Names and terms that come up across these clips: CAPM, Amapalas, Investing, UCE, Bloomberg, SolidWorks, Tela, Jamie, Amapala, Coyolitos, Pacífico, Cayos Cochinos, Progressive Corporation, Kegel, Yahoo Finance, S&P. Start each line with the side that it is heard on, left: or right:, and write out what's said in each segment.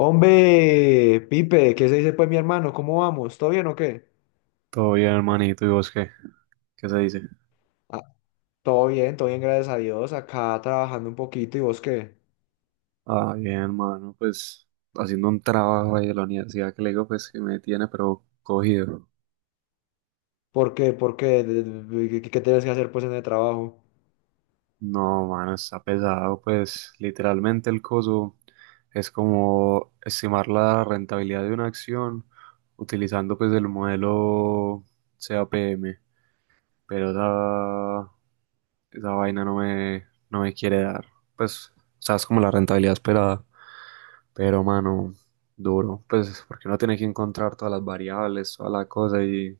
left: Hombre, Pipe, ¿qué se dice pues mi hermano? ¿Cómo vamos? ¿Todo bien o qué?
right: Todo bien, hermanito, ¿y vos qué? ¿Qué se dice?
left: Ah, Todo bien, todo bien, gracias a Dios. Acá trabajando un poquito, ¿y vos qué?
right: Ah, bien, hermano, pues haciendo un trabajo ahí de la universidad que le digo, pues que me tiene, pero cogido.
left: ¿Por qué? ¿Por qué? Qué tienes que hacer pues en el trabajo?
right: No, mano, está pesado, pues literalmente el coso es como estimar la rentabilidad de una acción utilizando pues el modelo CAPM pero esa, esa vaina no me quiere dar, pues, o sea, es como la rentabilidad esperada. Pero, mano, duro, pues porque uno tiene que encontrar todas las variables, toda la cosa y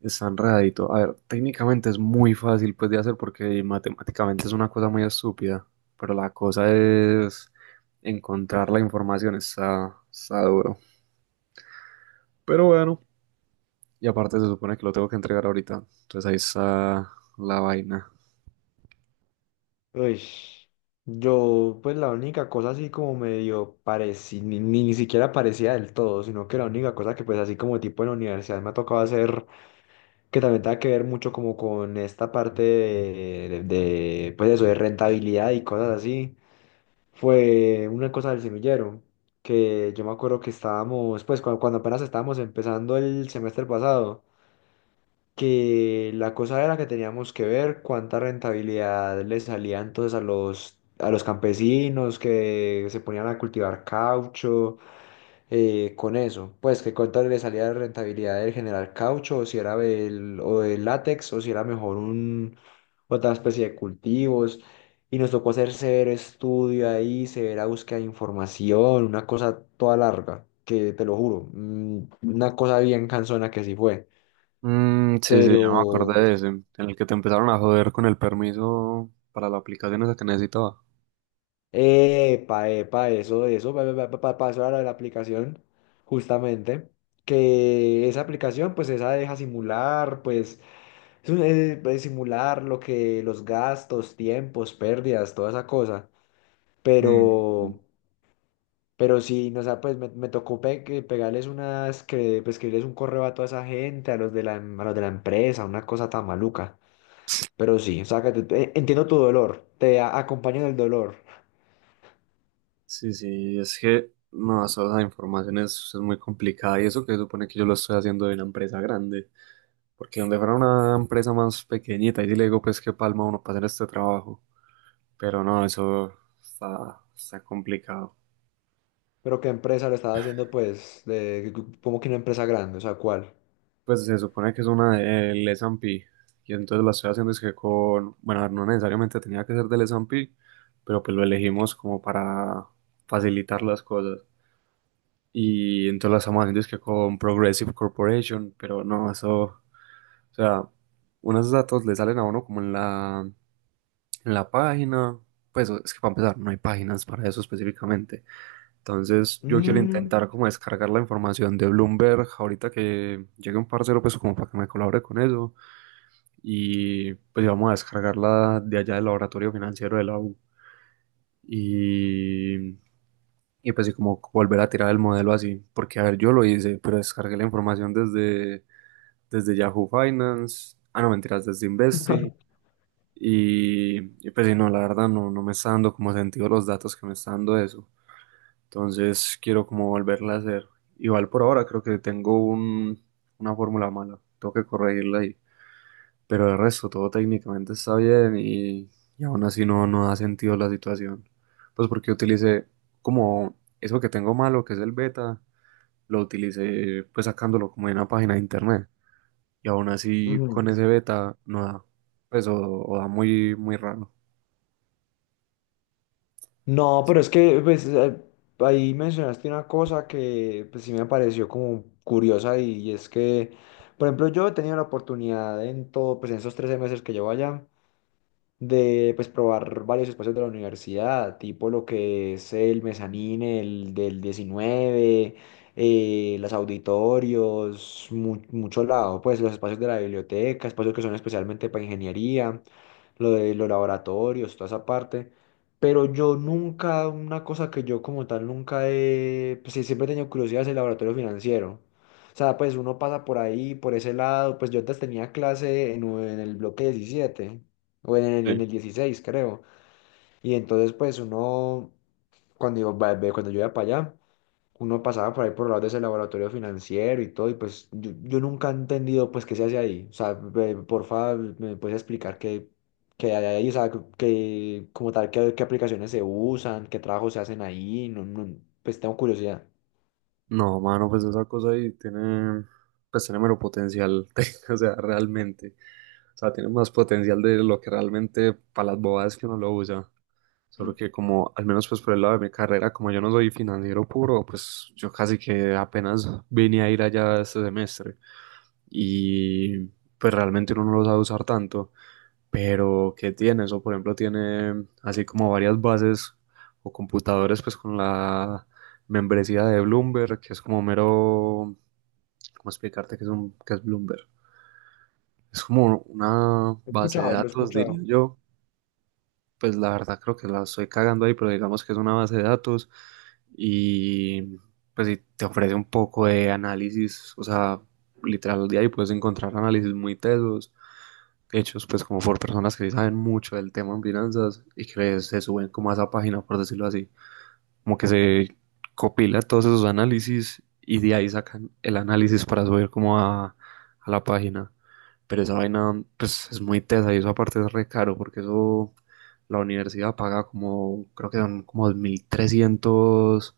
right: está enredadito. A ver, técnicamente es muy fácil pues de hacer porque matemáticamente es una cosa muy estúpida, pero la cosa es encontrar la información, está duro. Pero bueno, y aparte se supone que lo tengo que entregar ahorita, entonces ahí está la vaina.
left: Uy, yo pues la única cosa así como medio parecía, ni siquiera parecía del todo, sino que la única cosa que pues así como tipo en la universidad me ha tocado hacer, que también tenga que ver mucho como con esta parte pues eso, de rentabilidad y cosas así, fue una cosa del semillero, que yo me acuerdo que estábamos, pues cuando apenas estábamos empezando el semestre pasado, que la cosa era que teníamos que ver cuánta rentabilidad le salía entonces a los campesinos que se ponían a cultivar caucho con eso. Pues que cuánto le salía de rentabilidad del generar caucho, o si era del látex, o si era mejor otra especie de cultivos. Y nos tocó hacer severo estudio ahí, severa búsqueda de información, una cosa toda larga, que te lo juro, una cosa bien cansona que sí fue.
right: Mm, sí, sí, ya me
left: Pero,
right: acordé de ese, en el que te empezaron a joder con el permiso para la aplicación esa que necesitaba.
left: epa, epa, eso, pa, pa, pa, pasó a la de la aplicación, justamente, que esa aplicación, pues esa deja simular, pues. Pues, simular lo que los gastos, tiempos, pérdidas, toda esa cosa.
right: Mm,
left: Pero, pero sí, no, o sea, me tocó pe- que pegarles unas, que, pues, escribirles un correo a toda esa gente, a los de la, a los de la empresa, una cosa tan maluca. Pero sí, o sea, que entiendo tu dolor, te acompaño en el dolor.
right: sí, sí, es que no, eso, esa información es muy complicada y eso que se supone que yo lo estoy haciendo de una empresa grande, porque donde fuera una empresa más pequeñita, y sí le digo pues qué palma uno para hacer este trabajo, pero no, eso está complicado.
left: Pero ¿qué empresa lo estaba haciendo, pues, de, como que una empresa grande? O sea, ¿cuál?
right: Pues se supone que es una del S&P y entonces la estoy haciendo es que con, bueno, a ver, no necesariamente tenía que ser del S&P, pero pues lo elegimos como para facilitar las cosas. Y entonces la estamos haciendo es que con Progressive Corporation, pero no, eso, o sea, unos datos le salen a uno como en la página, pues es que para empezar, no hay páginas para eso específicamente. Entonces yo quiero
left: Mm.
right: intentar como descargar la información de Bloomberg ahorita que llegue un parcero, pues como para que me colabore con eso, y pues vamos a descargarla de allá del laboratorio financiero de la U. Y Y pues sí, como volver a tirar el modelo así, porque a ver, yo lo hice, pero descargué la información desde Yahoo Finance, ah, no, mentiras, desde Investing, y, y pues sí, no, la verdad no, no me está dando como sentido los datos que me está dando eso. Entonces quiero como volverla a hacer. Igual por ahora creo que tengo una fórmula mala, tengo que corregirla ahí, pero el resto todo técnicamente está bien y aún así no, no da sentido la situación. Pues porque utilicé como eso que tengo malo, que es el beta lo utilicé pues sacándolo como de una página de internet. Y aún así
left: Ujú.
right: con ese beta no da. Pues o da muy, muy raro.
left: No, pero
right: Sí.
left: es que pues, ahí mencionaste una cosa que pues, sí me pareció como curiosa y es que, por ejemplo, yo he tenido la oportunidad en todo, pues en esos 13 meses que llevo allá, de pues probar varios espacios de la universidad, tipo lo que es el mezanín, el del diecinueve, los auditorios, mucho lado, pues los espacios de la biblioteca, espacios que son especialmente para ingeniería, lo de los laboratorios, toda esa parte. Pero yo nunca, una cosa que yo como tal nunca he, pues sí, siempre he tenido curiosidad es el laboratorio financiero. O sea, pues uno pasa por ahí, por ese lado, pues yo antes tenía clase en el bloque 17 o
right: Sí.
left: en el 16 creo. Y entonces, pues uno, cuando yo iba para allá, uno pasaba por ahí por el lado de ese laboratorio financiero y todo, y pues yo nunca he entendido, pues, qué se hace ahí. O sea, porfa, ¿me puedes explicar qué, qué hay ahí? O sea, que como tal, qué, qué aplicaciones se usan, qué trabajos se hacen ahí, no, no, pues tengo curiosidad.
right: No, mano, pues esa cosa ahí tiene, pues tiene mero potencial, o sea, realmente. O sea, tiene más potencial de lo que realmente para las bobadas que uno lo usa. Solo que como, al menos pues por el lado de mi carrera, como yo no soy financiero puro, pues yo casi que apenas vine a ir allá este semestre. Y pues realmente uno no lo sabe usar tanto. Pero, ¿qué tiene eso? Por ejemplo, tiene así como varias bases o computadores, pues con la membresía de Bloomberg, que es como mero, ¿cómo explicarte qué es Bloomberg? Es como una
left: He
right: base de
left: escuchado, lo he
right: datos, diría
left: escuchado.
right: yo. Pues la verdad creo que la estoy cagando ahí, pero digamos que es una base de datos y pues sí te ofrece un poco de análisis, o sea, literal de ahí puedes encontrar análisis muy tesos hechos pues como por personas que sí saben mucho del tema en finanzas y que se suben como a esa página, por decirlo así, como que se copila todos esos análisis y de ahí sacan el análisis para subir como a la página. Pero esa vaina pues es muy tesa y eso aparte es re caro porque eso la universidad paga como, creo que son como dos mil trescientos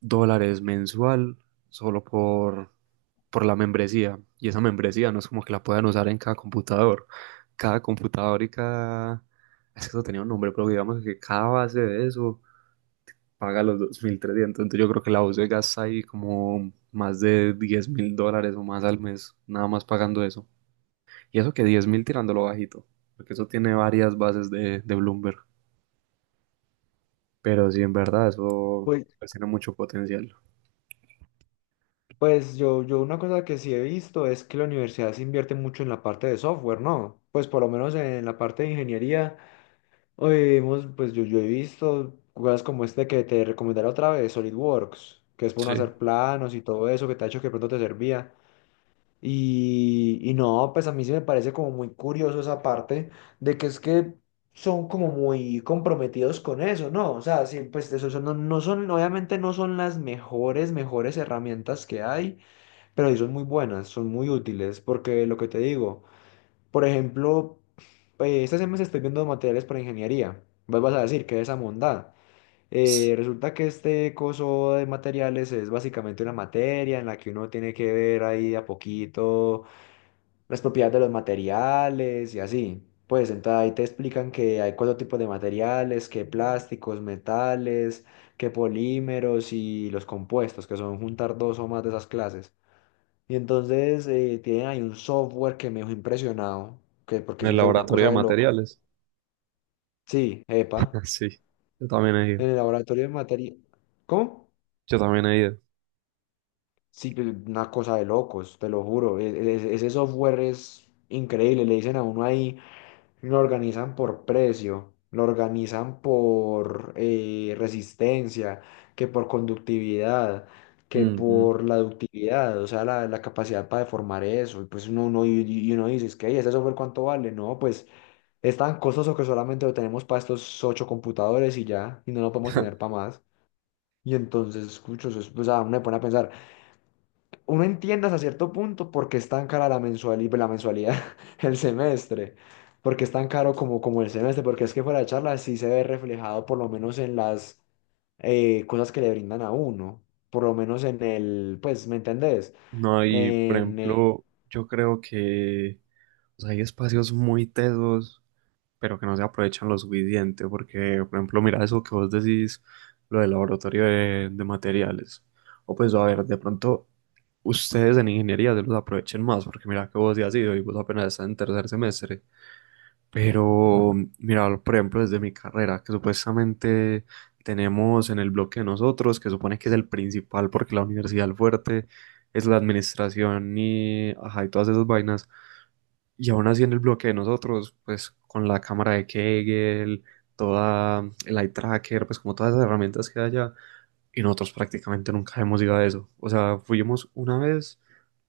right: dólares mensual solo por la membresía. Y esa membresía no es como que la puedan usar en cada computador. Cada computador y cada. Es que eso tenía un nombre, pero digamos que cada base de eso paga los 2.300. Entonces yo creo que la UCE gasta ahí como más de 10.000 dólares o más al mes, nada más pagando eso. Y eso que 10.000 tirándolo bajito, porque eso tiene varias bases de Bloomberg. Pero sí, en verdad, eso
left: Pues,
right: pues, tiene mucho potencial.
left: pues yo una cosa que sí he visto es que la universidad se invierte mucho en la parte de software, ¿no? Pues por lo menos en la parte de ingeniería. Hoy vimos, pues yo he visto jugadas como este que te recomendaré otra vez, SolidWorks, que es para uno
right: Sí. En
left: hacer planos y todo eso que te ha hecho que de pronto te servía. Y no, pues a mí sí me parece como muy curioso esa parte de que es que son como muy comprometidos con eso, ¿no? O sea, sí, pues eso no, no son, obviamente no son las mejores, mejores herramientas que hay, pero sí son muy buenas, son muy útiles, porque lo que te digo. Por ejemplo, esta semana estoy viendo materiales para ingeniería. Vos vas a decir que esa mondada. Resulta que este coso de materiales es básicamente una materia en la que uno tiene que ver ahí de a poquito las propiedades de los materiales y así. Pues entonces ahí te explican que hay cuatro tipos de materiales, que plásticos, metales, que polímeros y los compuestos, que son juntar dos o más de esas clases. Y entonces tienen ahí un software que me dejó impresionado, que, porque es
right: el
left: en una
right: laboratorio de
left: cosa de loco.
right: materiales.
left: Sí, epa,
right: Ah, sí, yo también he ido.
left: en el laboratorio de materia. ¿Cómo?
right: Yo también he ido.
left: Sí, pues, una cosa de locos, te lo juro. Ese, ese software es increíble, le dicen a uno ahí, lo organizan por precio, lo organizan por resistencia, que por conductividad, que
right: Ujú.
left: por la ductividad, o sea, la capacidad para deformar eso. Y pues uno, uno, y uno dice, es que, "Ey, ¿ese software cuánto vale? No, pues... Es tan costoso que solamente lo tenemos para estos ocho computadores y ya, y no lo podemos tener para más." Y entonces, escucho, o sea, uno me pone a pensar, uno entiende hasta cierto punto por qué es tan cara la mensualidad, el semestre, porque es tan caro como, como el semestre, porque es que fuera de charla sí se ve reflejado por lo menos en las cosas que le brindan a uno, por lo menos en el, pues, ¿me entendés?
right: No, y por
left: En, eh,
right: ejemplo, yo creo que o sea, hay espacios muy tesos, pero que no se aprovechan lo suficiente, porque, por ejemplo, mira eso que vos decís, lo del laboratorio de materiales. O pues, a ver, de pronto, ustedes en ingeniería se los aprovechen más, porque mira que vos ya has ido y vos apenas estás en tercer semestre. Pero, mira, por ejemplo, desde mi carrera, que supuestamente tenemos en el bloque de nosotros, que supone que es el principal porque la universidad el fuerte es la administración y, ajá, y todas esas vainas. Y aún así en el bloque de nosotros, pues con la cámara de Kegel, toda el eye tracker, pues como todas esas herramientas que hay allá, y nosotros prácticamente nunca hemos ido a eso. O sea, fuimos una vez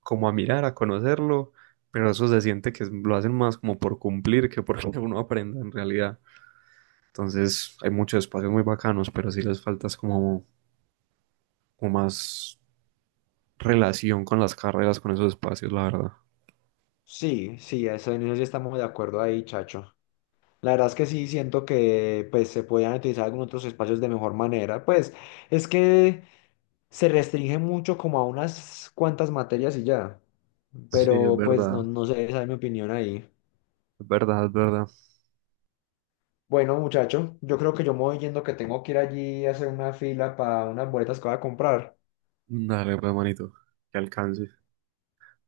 right: como a mirar, a conocerlo, pero eso se siente que lo hacen más como por cumplir que porque uno aprenda en realidad. Entonces, hay muchos espacios muy bacanos, pero sí les falta es como, más relación con las carreras, con esos espacios, la verdad.
left: sí, sí, eso, en eso sí estamos de acuerdo ahí, chacho. La verdad es que sí, siento que pues, se podían utilizar algunos otros espacios de mejor manera. Pues es que se restringe mucho como a unas cuantas materias y ya.
right: Sí, es
left: Pero pues
right: verdad.
left: no, no sé, esa es mi opinión ahí.
right: Es verdad, es verdad.
left: Bueno, muchacho, yo creo que yo me voy yendo que tengo que ir allí a hacer una fila para unas boletas que voy a comprar.
right: Dale, pues, manito, que alcance.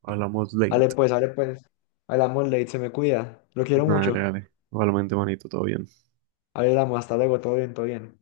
right: Hablamos
left: Ale
right: late.
left: pues, ale pues. Hablamos late, se me cuida. Lo quiero
right: Dale,
left: mucho.
right: dale. Igualmente, manito, todo bien.
left: Hablamos, hasta luego, todo bien, todo bien.